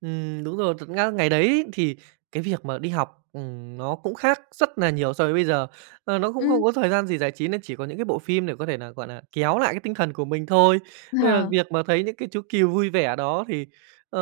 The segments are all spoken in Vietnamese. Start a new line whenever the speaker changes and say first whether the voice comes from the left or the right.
right: Ừm, đúng rồi thật nga ngày đấy thì cái việc mà đi học, ừm, nó cũng khác rất là nhiều so với bây giờ. Ờ, nó cũng
left: Ừm.
right: không có thời gian gì giải trí nên chỉ có những cái bộ phim để có thể là, gọi là, kéo lại cái tinh thần của mình thôi. Nên là
left: Ờ.
right: việc mà thấy những cái chú cừu vui vẻ đó thì, ờ,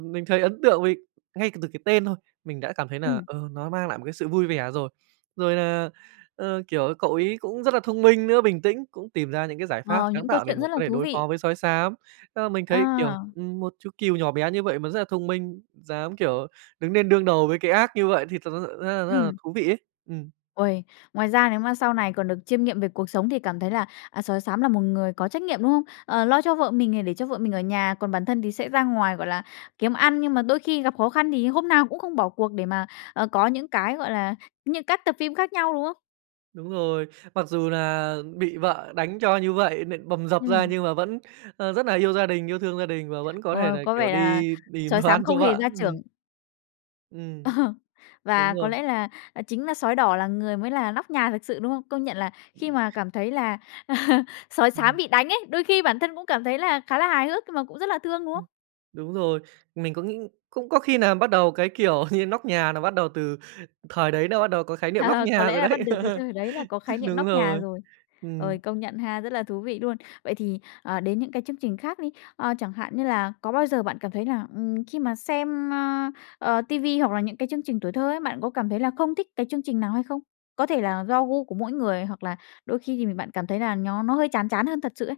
right: mình thấy ấn tượng, vì ngay cả từ cái tên thôi mình đã cảm thấy là,
left: Ừm.
right: ờ, nó mang lại một cái sự vui vẻ rồi. Rồi là, ờ, kiểu, cậu ấy cũng rất là thông minh nữa, bình tĩnh cũng tìm ra những cái giải pháp
left: Ờ,
right: sáng
left: những câu
right: tạo để
left: chuyện
right: mà
left: rất là
right: có thể
left: thú
right: đối
left: vị.
right: phó với sói xám. Thế là mình thấy, kiểu,
left: À.
right: ừm, một chú cừu nhỏ bé như vậy mà rất là thông minh, dám, kiểu, đứng lên đương đầu với cái ác như vậy thì thật ra rất là rất là
left: Ừm.
right: thú vị ấy. Ừm.
left: Uầy, ngoài ra nếu mà sau này còn được chiêm nghiệm về cuộc sống thì cảm thấy là, à, sói xám là một người có trách nhiệm, đúng không? Ờ, lo cho vợ mình này để cho vợ mình ở nhà, còn bản thân thì sẽ ra ngoài, gọi là, kiếm ăn, nhưng mà đôi khi gặp khó khăn thì hôm nào cũng không bỏ cuộc để mà, ờ, có những cái gọi là những các tập phim khác nhau, đúng không?
right: Đúng rồi. Mặc dù là bị vợ đánh cho như vậy, nện bầm dập ra
left: Ừm.
right: nhưng mà vẫn, ơ, rất là yêu gia đình, yêu thương gia đình và vẫn có thể
left: Ôi.
right: là,
left: Có
right: kiểu,
left: vẻ là
right: đi tìm
left: sói
right: đồ
left: xám
right: ăn
left: không
right: cho
left: hề
right: vợ,
left: gia
right: ừm.
left: trưởng. Ờ.
right: Ừm,
left: Và
right: đúng
left: có lẽ
right: rồi.
left: là chính là sói đỏ là người mới là nóc nhà thật sự, đúng không? Công nhận là khi mà cảm thấy là sói xám
right: Ừm.
left: bị đánh ấy, đôi khi bản thân cũng cảm thấy là khá là hài hước nhưng mà cũng rất là thương, đúng
right: Ừm.
left: không?
right: Đúng rồi. Mình cũng nghĩ cũng có khi nà bắt đầu cái, kiểu, như nóc nhà là bắt đầu từ thời đấy là bắt đầu có khái niệm nóc
left: Có
right: nhà
left: lẽ
right: rồi
left: là bắt
right: đấy.
left: được từ thời đấy là có khái niệm
right: Đúng
left: nóc nhà
right: rồi.
left: rồi. Ôi,
right: Ừm.
left: công nhận ha, rất là thú vị luôn. Vậy thì, ờ, đến những cái chương trình khác đi, ờ, chẳng hạn như là có bao giờ bạn cảm thấy là, ừm, khi mà xem, ơ, ờ, ti vi hoặc là những cái chương trình tuổi thơ ấy, bạn có cảm thấy là không thích cái chương trình nào hay không? Có thể là do gu của mỗi người, hoặc là đôi khi thì mình bạn cảm thấy là nó nó hơi chán chán hơn thật sự ấy.